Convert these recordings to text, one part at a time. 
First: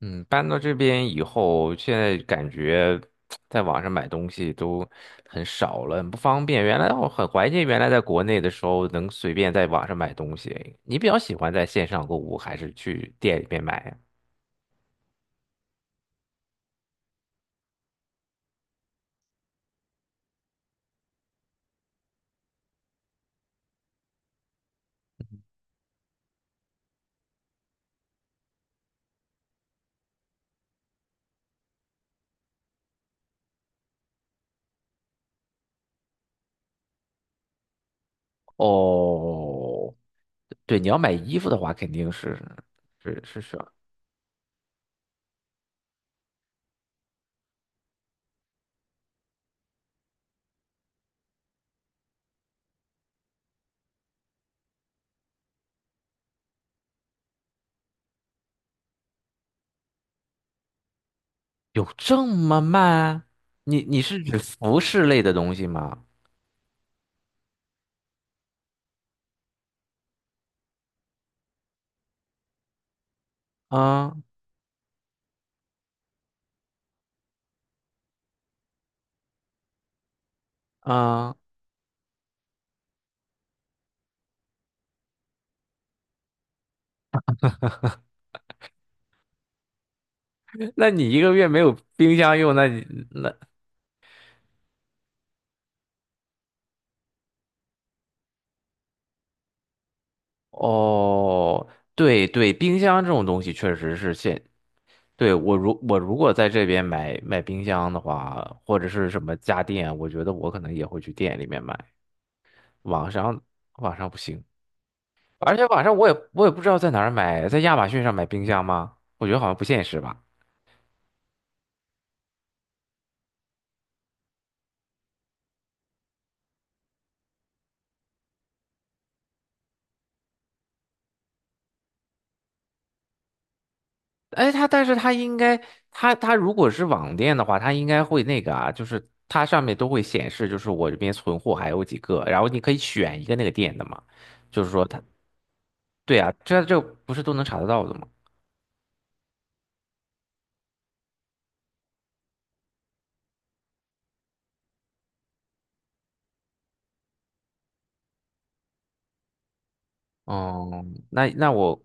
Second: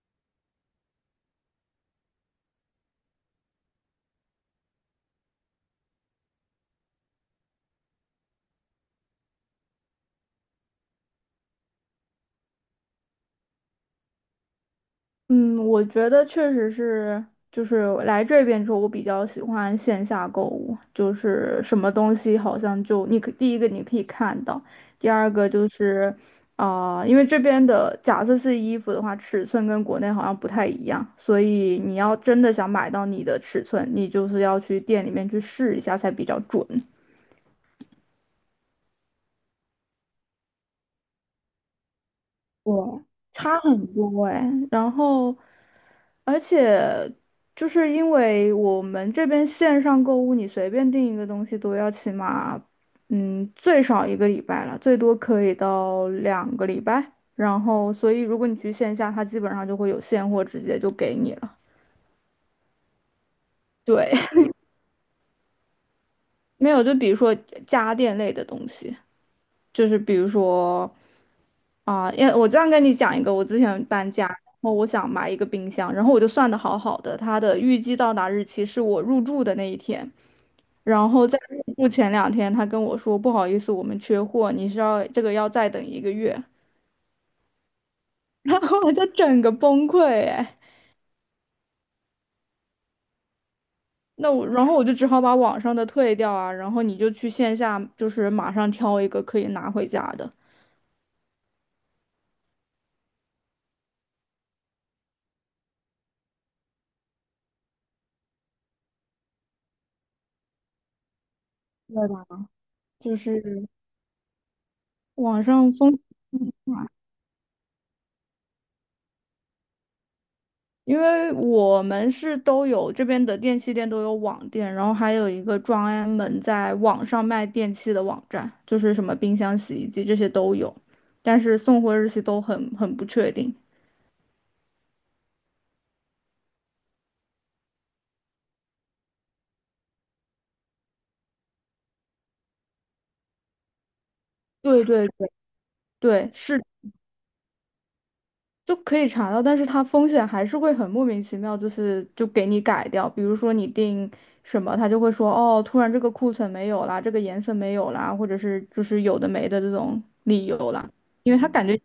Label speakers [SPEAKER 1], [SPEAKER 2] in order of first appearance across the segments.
[SPEAKER 1] 嗯，搬到这边以后，现在感觉在网上买东西都很少了，很不方便。原来我很怀念原来在国内的时候能随便在网上买东西。你比较喜欢在线上购物，还是去店里面买呀？
[SPEAKER 2] 嗯，我觉得确实是，就是来这边之后，我比较喜欢线下购物，就是什么东西好像就你可第一个你可以看到，第二个就是，因为这边的假设是衣服的话，尺寸跟国内好像不太一样，所以你要真的想买到你的尺寸，你就是要去店里面去试一下才比较准。
[SPEAKER 1] 哦，对，你要买衣服的话，肯定是。
[SPEAKER 2] 对，
[SPEAKER 1] 是是是，
[SPEAKER 2] 差很多哎。然后，而且就是因为我们这边线上购物，你随便订一个东西都要起码，最少1个礼拜了，最多可以到2个礼拜。然后，所以如果你去线下，它基本上就会有现货直接就给你了。
[SPEAKER 1] 有这么慢？你
[SPEAKER 2] 对，
[SPEAKER 1] 是指服饰类的东西吗？
[SPEAKER 2] 没有，就比如说家电类的东西，就是比如说。啊，因为我这样跟你讲一个，我之前搬
[SPEAKER 1] 啊
[SPEAKER 2] 家，然后我想买一个冰箱，然后我就算的好好的，它的预计到达日期是我入住的那一天，然后
[SPEAKER 1] 啊，
[SPEAKER 2] 在入住前两天，他跟我说不好意思，我们缺货，你是要这个要再等一个月，然后我就整个崩溃哎。
[SPEAKER 1] 那你1个月没有冰箱用，那你那。
[SPEAKER 2] 那我然后我就只好把网上的退掉啊，然后你就去线下就是马上挑一个可以拿回家的，
[SPEAKER 1] 哦，对对，冰箱这种东西确实是现，对，我如果在这边买冰箱的话，或者是什么家电，我觉得我可能也会去店里面买，
[SPEAKER 2] 对吧？
[SPEAKER 1] 网
[SPEAKER 2] 就
[SPEAKER 1] 上。
[SPEAKER 2] 是
[SPEAKER 1] 网上不行，
[SPEAKER 2] 网
[SPEAKER 1] 而且
[SPEAKER 2] 上
[SPEAKER 1] 网上
[SPEAKER 2] 风。
[SPEAKER 1] 我也
[SPEAKER 2] 嗯，
[SPEAKER 1] 不知道在哪儿买，在亚马逊上买冰箱吗？我觉得好像不现实吧。
[SPEAKER 2] 因为我们是都有这边的电器店都有网店，然后还有一个专门在网上卖电器的网站，就是什么冰箱、洗衣机这些都有，但是送货日期都很不确定。
[SPEAKER 1] 哎，它但是它应该，它如果是网店的话，它应该会那个啊，就是它上面都会显示，就是我这边存货还有几个，然后你可以选一个那个店的嘛，就是说
[SPEAKER 2] 对
[SPEAKER 1] 它。
[SPEAKER 2] 对对
[SPEAKER 1] 对
[SPEAKER 2] 对，
[SPEAKER 1] 啊，
[SPEAKER 2] 是，
[SPEAKER 1] 这不是都能查得到的吗？
[SPEAKER 2] 就可以查到，但是它风险还是会很莫名其妙，就是就给你改掉。比如说你定什么，他就会说哦，突然这个库存没有啦，这个颜色没有啦，或者是就是有的没的这种理由
[SPEAKER 1] 哦，
[SPEAKER 2] 啦，
[SPEAKER 1] 那
[SPEAKER 2] 因为他
[SPEAKER 1] 那
[SPEAKER 2] 感觉
[SPEAKER 1] 我，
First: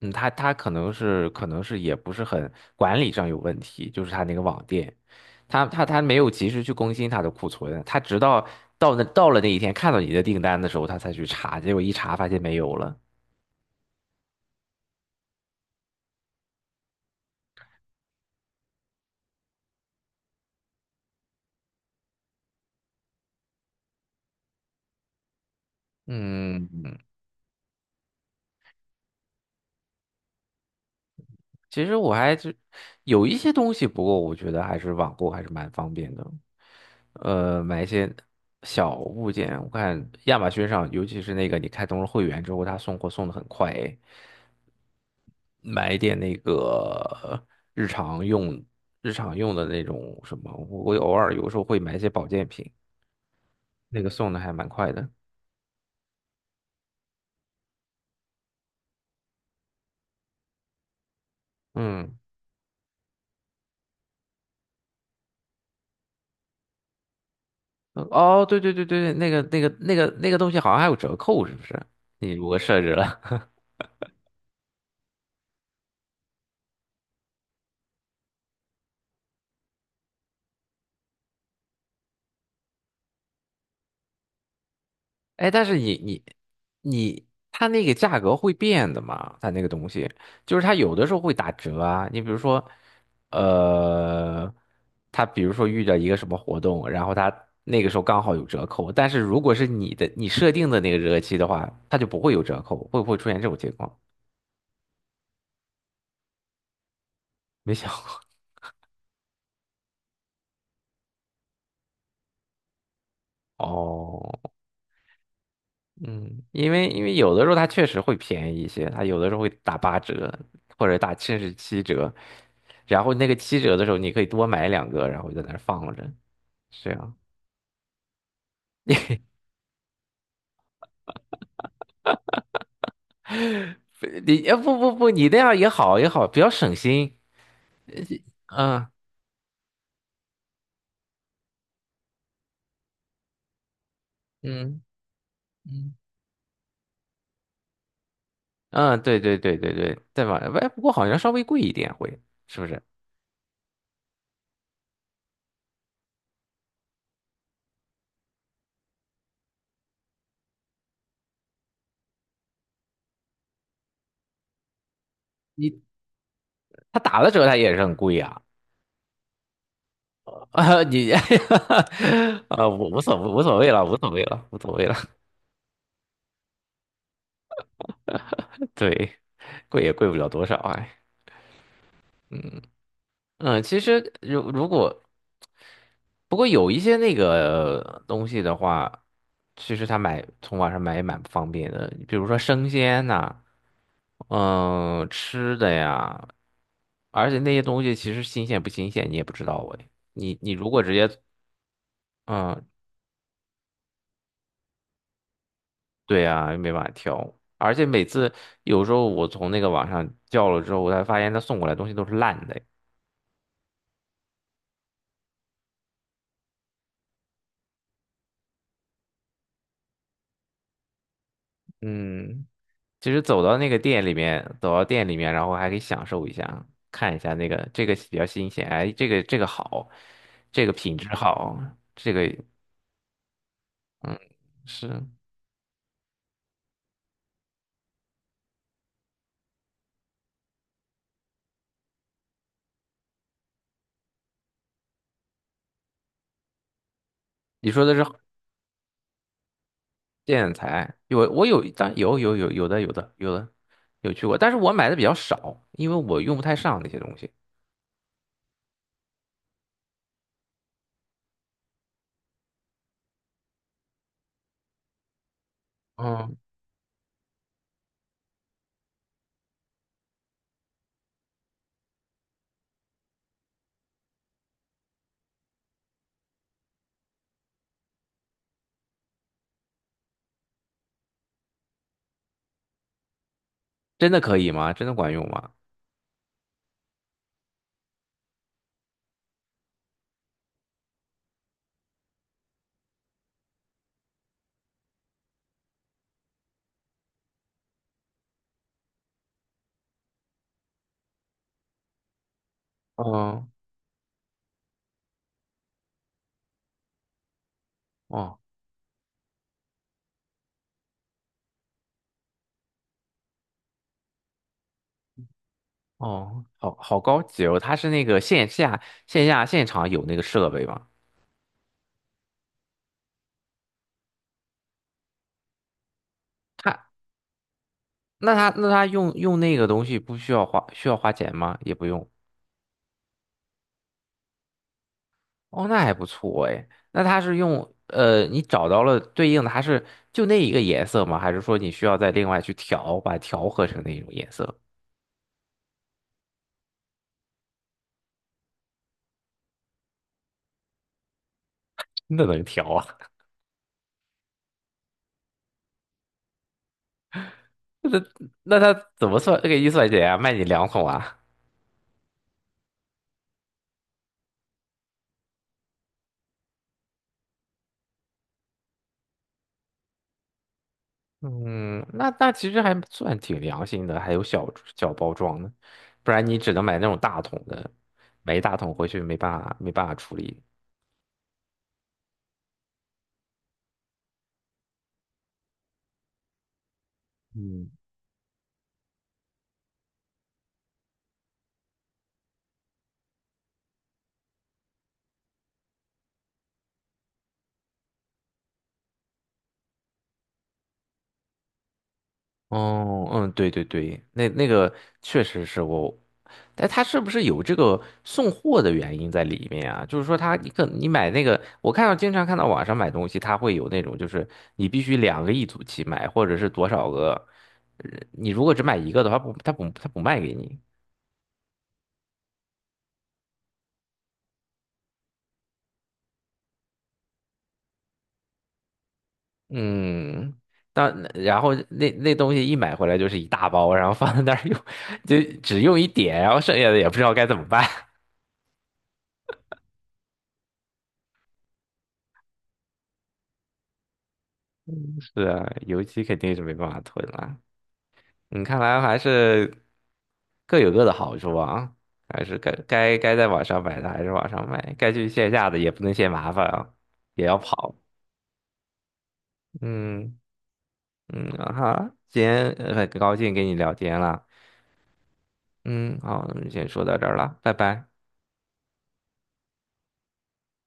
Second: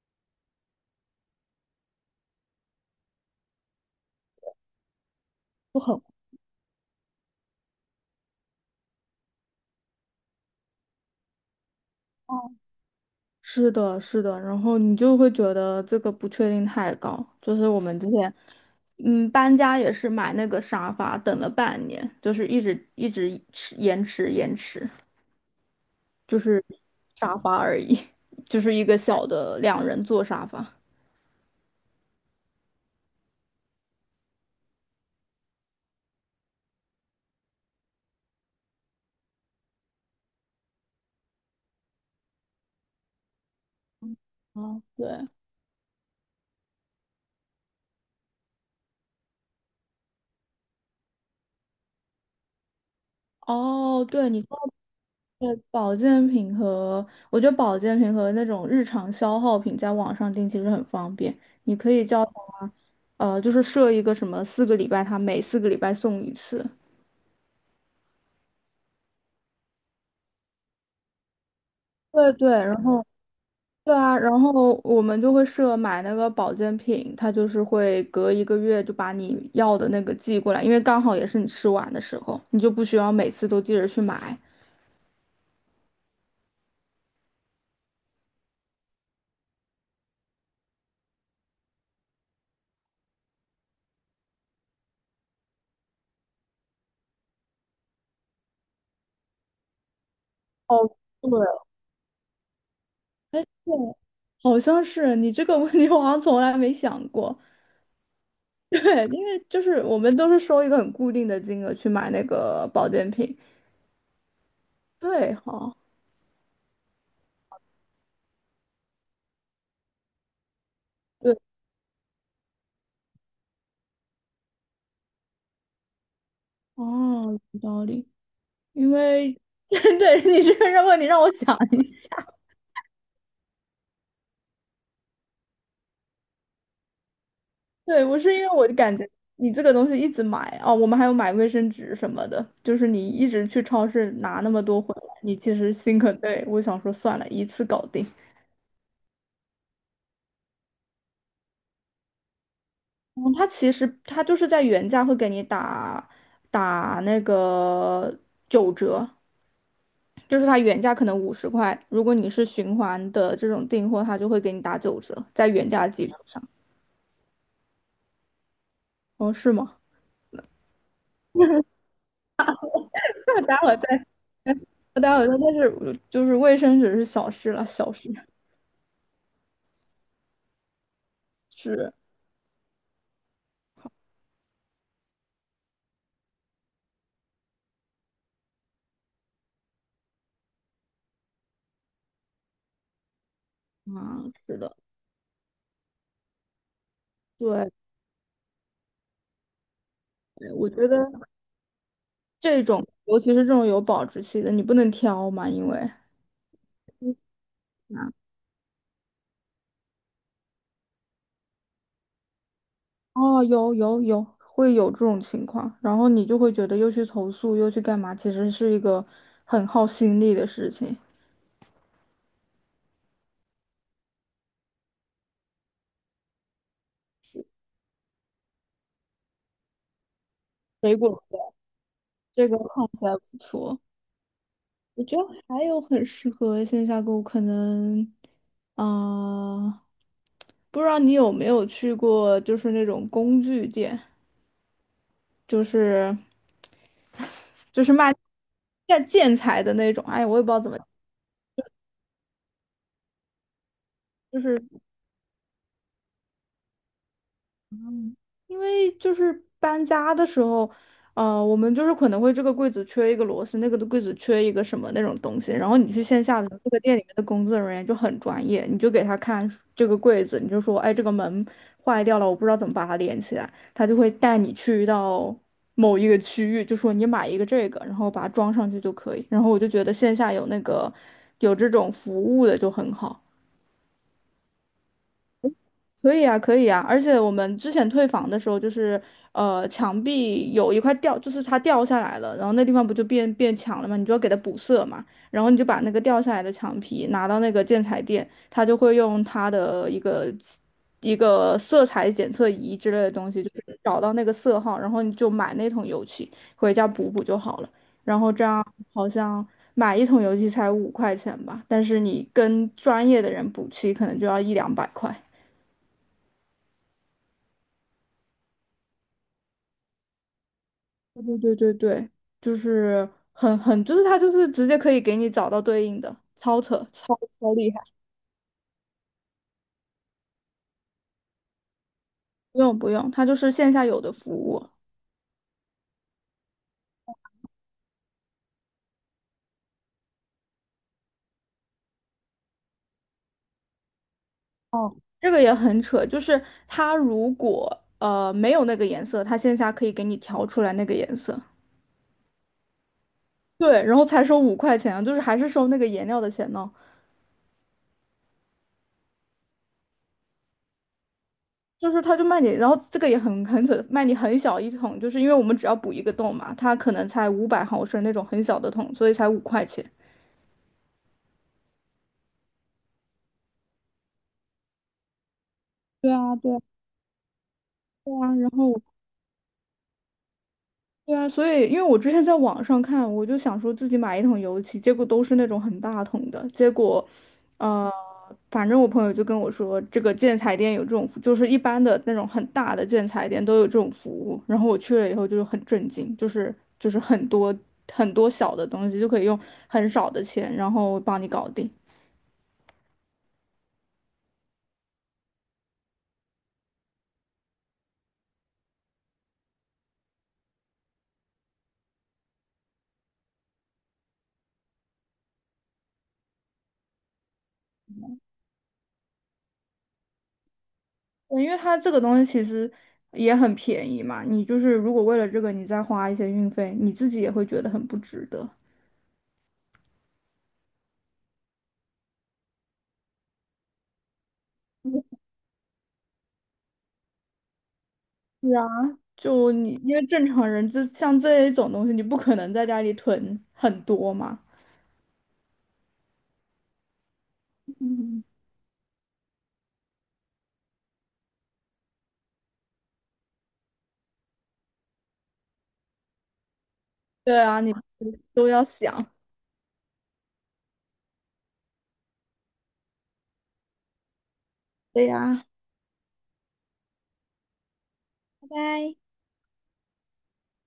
[SPEAKER 1] 嗯，他他可能是也不是很管理上有问题，就是他那个网店，他
[SPEAKER 2] 不
[SPEAKER 1] 他
[SPEAKER 2] 很。
[SPEAKER 1] 他没有及时去更新他的库存，他直到到那到了那一天看到你的订单的时候，他才去查，结果一查发现没有了。
[SPEAKER 2] 是的，是的，然后你就会觉得这个不确定太高。就是我们之前，搬家也是买那个沙发，等了半年，就是一直迟延迟，就是
[SPEAKER 1] 嗯，
[SPEAKER 2] 沙发而已，就是一个小的2人座沙发。
[SPEAKER 1] 其实我还是有一些东西，不过我觉得还是网购还是蛮方便的。买一些小物件，我看亚马逊上，尤其是那个你开通了会员之后，他送货送的很快诶。
[SPEAKER 2] 哦，对，
[SPEAKER 1] 买一点那个日常用、日常用的那种什么，我偶尔有时候会买一些保健品，那
[SPEAKER 2] 哦，
[SPEAKER 1] 个
[SPEAKER 2] 对，
[SPEAKER 1] 送的
[SPEAKER 2] 你
[SPEAKER 1] 还蛮
[SPEAKER 2] 说。
[SPEAKER 1] 快的。
[SPEAKER 2] 对，保健品和我觉得保健品和那种日常消耗品在网上订其实很方便，你可以
[SPEAKER 1] 嗯，
[SPEAKER 2] 叫它，就是设一个什么四个礼拜，它每四个礼拜送一次。
[SPEAKER 1] 对对对对，那个东西好像还有折扣，是不是？你
[SPEAKER 2] 对
[SPEAKER 1] 如
[SPEAKER 2] 对，
[SPEAKER 1] 果
[SPEAKER 2] 然
[SPEAKER 1] 设置
[SPEAKER 2] 后
[SPEAKER 1] 了。
[SPEAKER 2] 对啊，然后我们就会设买那个保健品，它就是会隔一个月就把你要的那个寄过来，因为刚好也是你吃完的时候，你就不需要每次都记着去买。
[SPEAKER 1] 哎，但是你，它那个价格会变的嘛？它那个东西，就是它有的时候会打折啊。你比如说，呃，它比如说遇到一个什么活动，然后它那个时候刚好有折扣，但是如果是你的你设定的
[SPEAKER 2] 哦，
[SPEAKER 1] 那个日
[SPEAKER 2] 对，
[SPEAKER 1] 期的话，它就不会有折扣，会不会出现
[SPEAKER 2] 哎，
[SPEAKER 1] 这种情
[SPEAKER 2] 对，
[SPEAKER 1] 况？
[SPEAKER 2] 好像是你这个问题，我好像从来没想过。
[SPEAKER 1] 没想
[SPEAKER 2] 对，因为就是我们都是收一个很固定的金额去买那个保健品。
[SPEAKER 1] 过哦。
[SPEAKER 2] 对哈，
[SPEAKER 1] 嗯，因为有的时候它确实会便宜一些，它有的时候会打八折或者打
[SPEAKER 2] 对
[SPEAKER 1] 甚至七折，然后那个七折的时候你可以多买两个，然后就在那儿放着，是啊，
[SPEAKER 2] 哦，有道理。因为 对你这个问你让我想一下，
[SPEAKER 1] 你不，你那样也好也好，比较省心。
[SPEAKER 2] 对我是因为我就
[SPEAKER 1] 嗯
[SPEAKER 2] 感觉你这个东西一直买哦，我们还有买卫生纸什么的，就是你一直去超市拿那么多
[SPEAKER 1] 嗯
[SPEAKER 2] 回来，你其实
[SPEAKER 1] 嗯，
[SPEAKER 2] 心很累。我想说算了，一次搞定。
[SPEAKER 1] 嗯，对对对对对，对吧？哎，不过好像稍微贵一点会，是不是？
[SPEAKER 2] 嗯，它其实它就是在原价会给你打那个九折，就是它原价可能50块，如果你是循环的这种订货，它就会给你打九折，在原
[SPEAKER 1] 你
[SPEAKER 2] 价基础上。
[SPEAKER 1] 他打了折他也是很贵啊，啊。
[SPEAKER 2] 哦，是吗？
[SPEAKER 1] 你 啊，我无所 谓
[SPEAKER 2] 那
[SPEAKER 1] 无
[SPEAKER 2] 待
[SPEAKER 1] 所
[SPEAKER 2] 会
[SPEAKER 1] 谓
[SPEAKER 2] 儿
[SPEAKER 1] 了，无
[SPEAKER 2] 再，
[SPEAKER 1] 所谓了，无所谓了。
[SPEAKER 2] 那待会儿再，但是就是卫生纸是小事了，小事
[SPEAKER 1] 对，贵也贵不了多少哎，
[SPEAKER 2] 是
[SPEAKER 1] 嗯其实如果不过有一些那个东西的话，其实他买从网上买也蛮不方便的，比如说生鲜呐、
[SPEAKER 2] 啊，是的，
[SPEAKER 1] 嗯，吃的呀，而且那些
[SPEAKER 2] 对，
[SPEAKER 1] 东西其实新鲜不新鲜你也不知道哎，你
[SPEAKER 2] 我
[SPEAKER 1] 如果
[SPEAKER 2] 觉
[SPEAKER 1] 直接。
[SPEAKER 2] 得这
[SPEAKER 1] 嗯，
[SPEAKER 2] 种，尤其是这种有保质期的，你不能挑嘛，因为
[SPEAKER 1] 对呀，没办法挑，而且每
[SPEAKER 2] 啊，
[SPEAKER 1] 次有时候我从那个网上叫了之后，我才发现他送过来的东西都是烂的哎。
[SPEAKER 2] 哦，有，会有这种情况，然后你就会觉得又去投诉，又去干嘛，其实是一个很耗心力的事情。
[SPEAKER 1] 嗯。其实走到那个店里面，走到店里面，然后还可以享受一下，看一下那个这个比较新鲜，哎，这个这个好，这个
[SPEAKER 2] 水
[SPEAKER 1] 品质
[SPEAKER 2] 果的
[SPEAKER 1] 好，这个。
[SPEAKER 2] 这个看起来不错。
[SPEAKER 1] 嗯，
[SPEAKER 2] 我
[SPEAKER 1] 是。
[SPEAKER 2] 觉得还有很适合线下购物，可能，啊、不知道你有没有去过，就是那种工具店，就是
[SPEAKER 1] 你说
[SPEAKER 2] 就是
[SPEAKER 1] 的是
[SPEAKER 2] 卖建材的那种，哎，我也不知
[SPEAKER 1] 建
[SPEAKER 2] 道怎么，
[SPEAKER 1] 材，有我有，有有有有的有的有的有去过，
[SPEAKER 2] 就
[SPEAKER 1] 但是
[SPEAKER 2] 是
[SPEAKER 1] 我买的比较少，因为我用不太上那些东西。
[SPEAKER 2] 嗯，因为就是搬家的时候，我们就是可能会这个柜子缺一个螺丝，那个的柜子缺一个什么那种东西，然后你去线
[SPEAKER 1] 嗯，
[SPEAKER 2] 下的这个店里面的工作人员就很专业，你就给他看这个柜子，你就说，哎，这个门坏掉了，我不知道怎么把它连起来，他就会带你去到某一个区域，就说你买一个这个，然后把它装上去就可以。然后我就觉得线下有那个有这种服务的就很好。
[SPEAKER 1] 真的可以吗？真的管用吗？
[SPEAKER 2] 可以啊，可以啊，而且我们之前退房的时候，就是墙壁有一块掉，就是它掉下来了，然后那地方不就变变墙了嘛，你就要给它补色嘛，然后你就把那个掉下来的墙皮拿到那个建材店，他就会用他的一个色彩检测仪之类的东西，
[SPEAKER 1] 嗯
[SPEAKER 2] 就是找到那个色号，然后你就买那桶油漆回家补补就好了，然后
[SPEAKER 1] 哦
[SPEAKER 2] 这样好像。买一桶油漆才五块钱吧，但是你跟专业的人补漆，可能就要1、200块。
[SPEAKER 1] 哦，好好高级哦，它是那个线下现场有那个设备吗？
[SPEAKER 2] 对，就是很很，就是它就是直接可以给你找到对应的，超扯，
[SPEAKER 1] 它。
[SPEAKER 2] 超厉害。
[SPEAKER 1] 那他那他用那个东西不需要需要花钱吗？也不用。
[SPEAKER 2] 不用，它就是线下有的服务。
[SPEAKER 1] 哦，那还不错哎。那他是用你找到了对应的，它是就那一个颜色吗？还是说你需要再另外去调，把它调和成那种颜色？
[SPEAKER 2] 哦，这个也很扯，就是它如果没有那个颜色，它线下可以给你调出来那个颜色。
[SPEAKER 1] 那能调啊？
[SPEAKER 2] 对，然后才收五块钱啊就是还是收那个颜料的钱呢。
[SPEAKER 1] 那那他怎么算给预算钱啊？卖你两桶啊？
[SPEAKER 2] 就是他就卖你，然后这个也很很扯，卖你很小一桶，就是因为我们只要补一个洞嘛，它可能才500毫升那种很小的桶，所以才五块钱。
[SPEAKER 1] 嗯，那那其实还算挺良心的，还有小小包装的，不
[SPEAKER 2] 对
[SPEAKER 1] 然
[SPEAKER 2] 啊，
[SPEAKER 1] 你只
[SPEAKER 2] 对啊，
[SPEAKER 1] 能买那种大桶的，
[SPEAKER 2] 对
[SPEAKER 1] 买
[SPEAKER 2] 啊，
[SPEAKER 1] 一
[SPEAKER 2] 然
[SPEAKER 1] 大桶
[SPEAKER 2] 后。
[SPEAKER 1] 回去没办法处理。
[SPEAKER 2] 对啊，所以因为我之前在网上看，我就想说自己买一桶油漆，结果都是那种很大桶的。结果，
[SPEAKER 1] 嗯，
[SPEAKER 2] 呃，反正我朋友就跟我说，这个建材店有这种服，就是一般的那种很大的建材店都有这种服务。然后我去了以后就是很震惊，就是很多很多小的东西就可以用很少的钱，然后帮你搞定。
[SPEAKER 1] 哦，嗯，对对对，那那个确实是我，但他是不是有这个送货的原因在里面啊？就是说他你可你买那个，我看到经常看到网上买东西，他会有那种就是你必须两个一组去买，或者是多少个，你如果只买一个的话，不，他不卖给你。
[SPEAKER 2] 对，因为它这个东西其实也很便宜嘛，你就是如果为了这个你再花一些运费，你自己也会觉得很不值得。
[SPEAKER 1] 嗯，但然后那那东西一买回来就是一大包，然后放在那儿用，就只用一点，然后剩下的也不知道该怎么办。
[SPEAKER 2] 是啊，就你因为正常人这像这一种东西，你不可能在家里囤很多嘛。
[SPEAKER 1] 是啊，油漆肯定是没办法囤了。
[SPEAKER 2] 嗯，
[SPEAKER 1] 你看来还是各有各的好处啊，还是该在网上买的还是网上买，该去线下的也不能嫌麻烦啊，也要
[SPEAKER 2] 对啊，你
[SPEAKER 1] 跑。
[SPEAKER 2] 都要想。
[SPEAKER 1] 嗯嗯啊哈，今天很高兴跟你聊天了。
[SPEAKER 2] 对呀，
[SPEAKER 1] 嗯，好，那么先说到这儿了，拜拜。
[SPEAKER 2] 拜拜。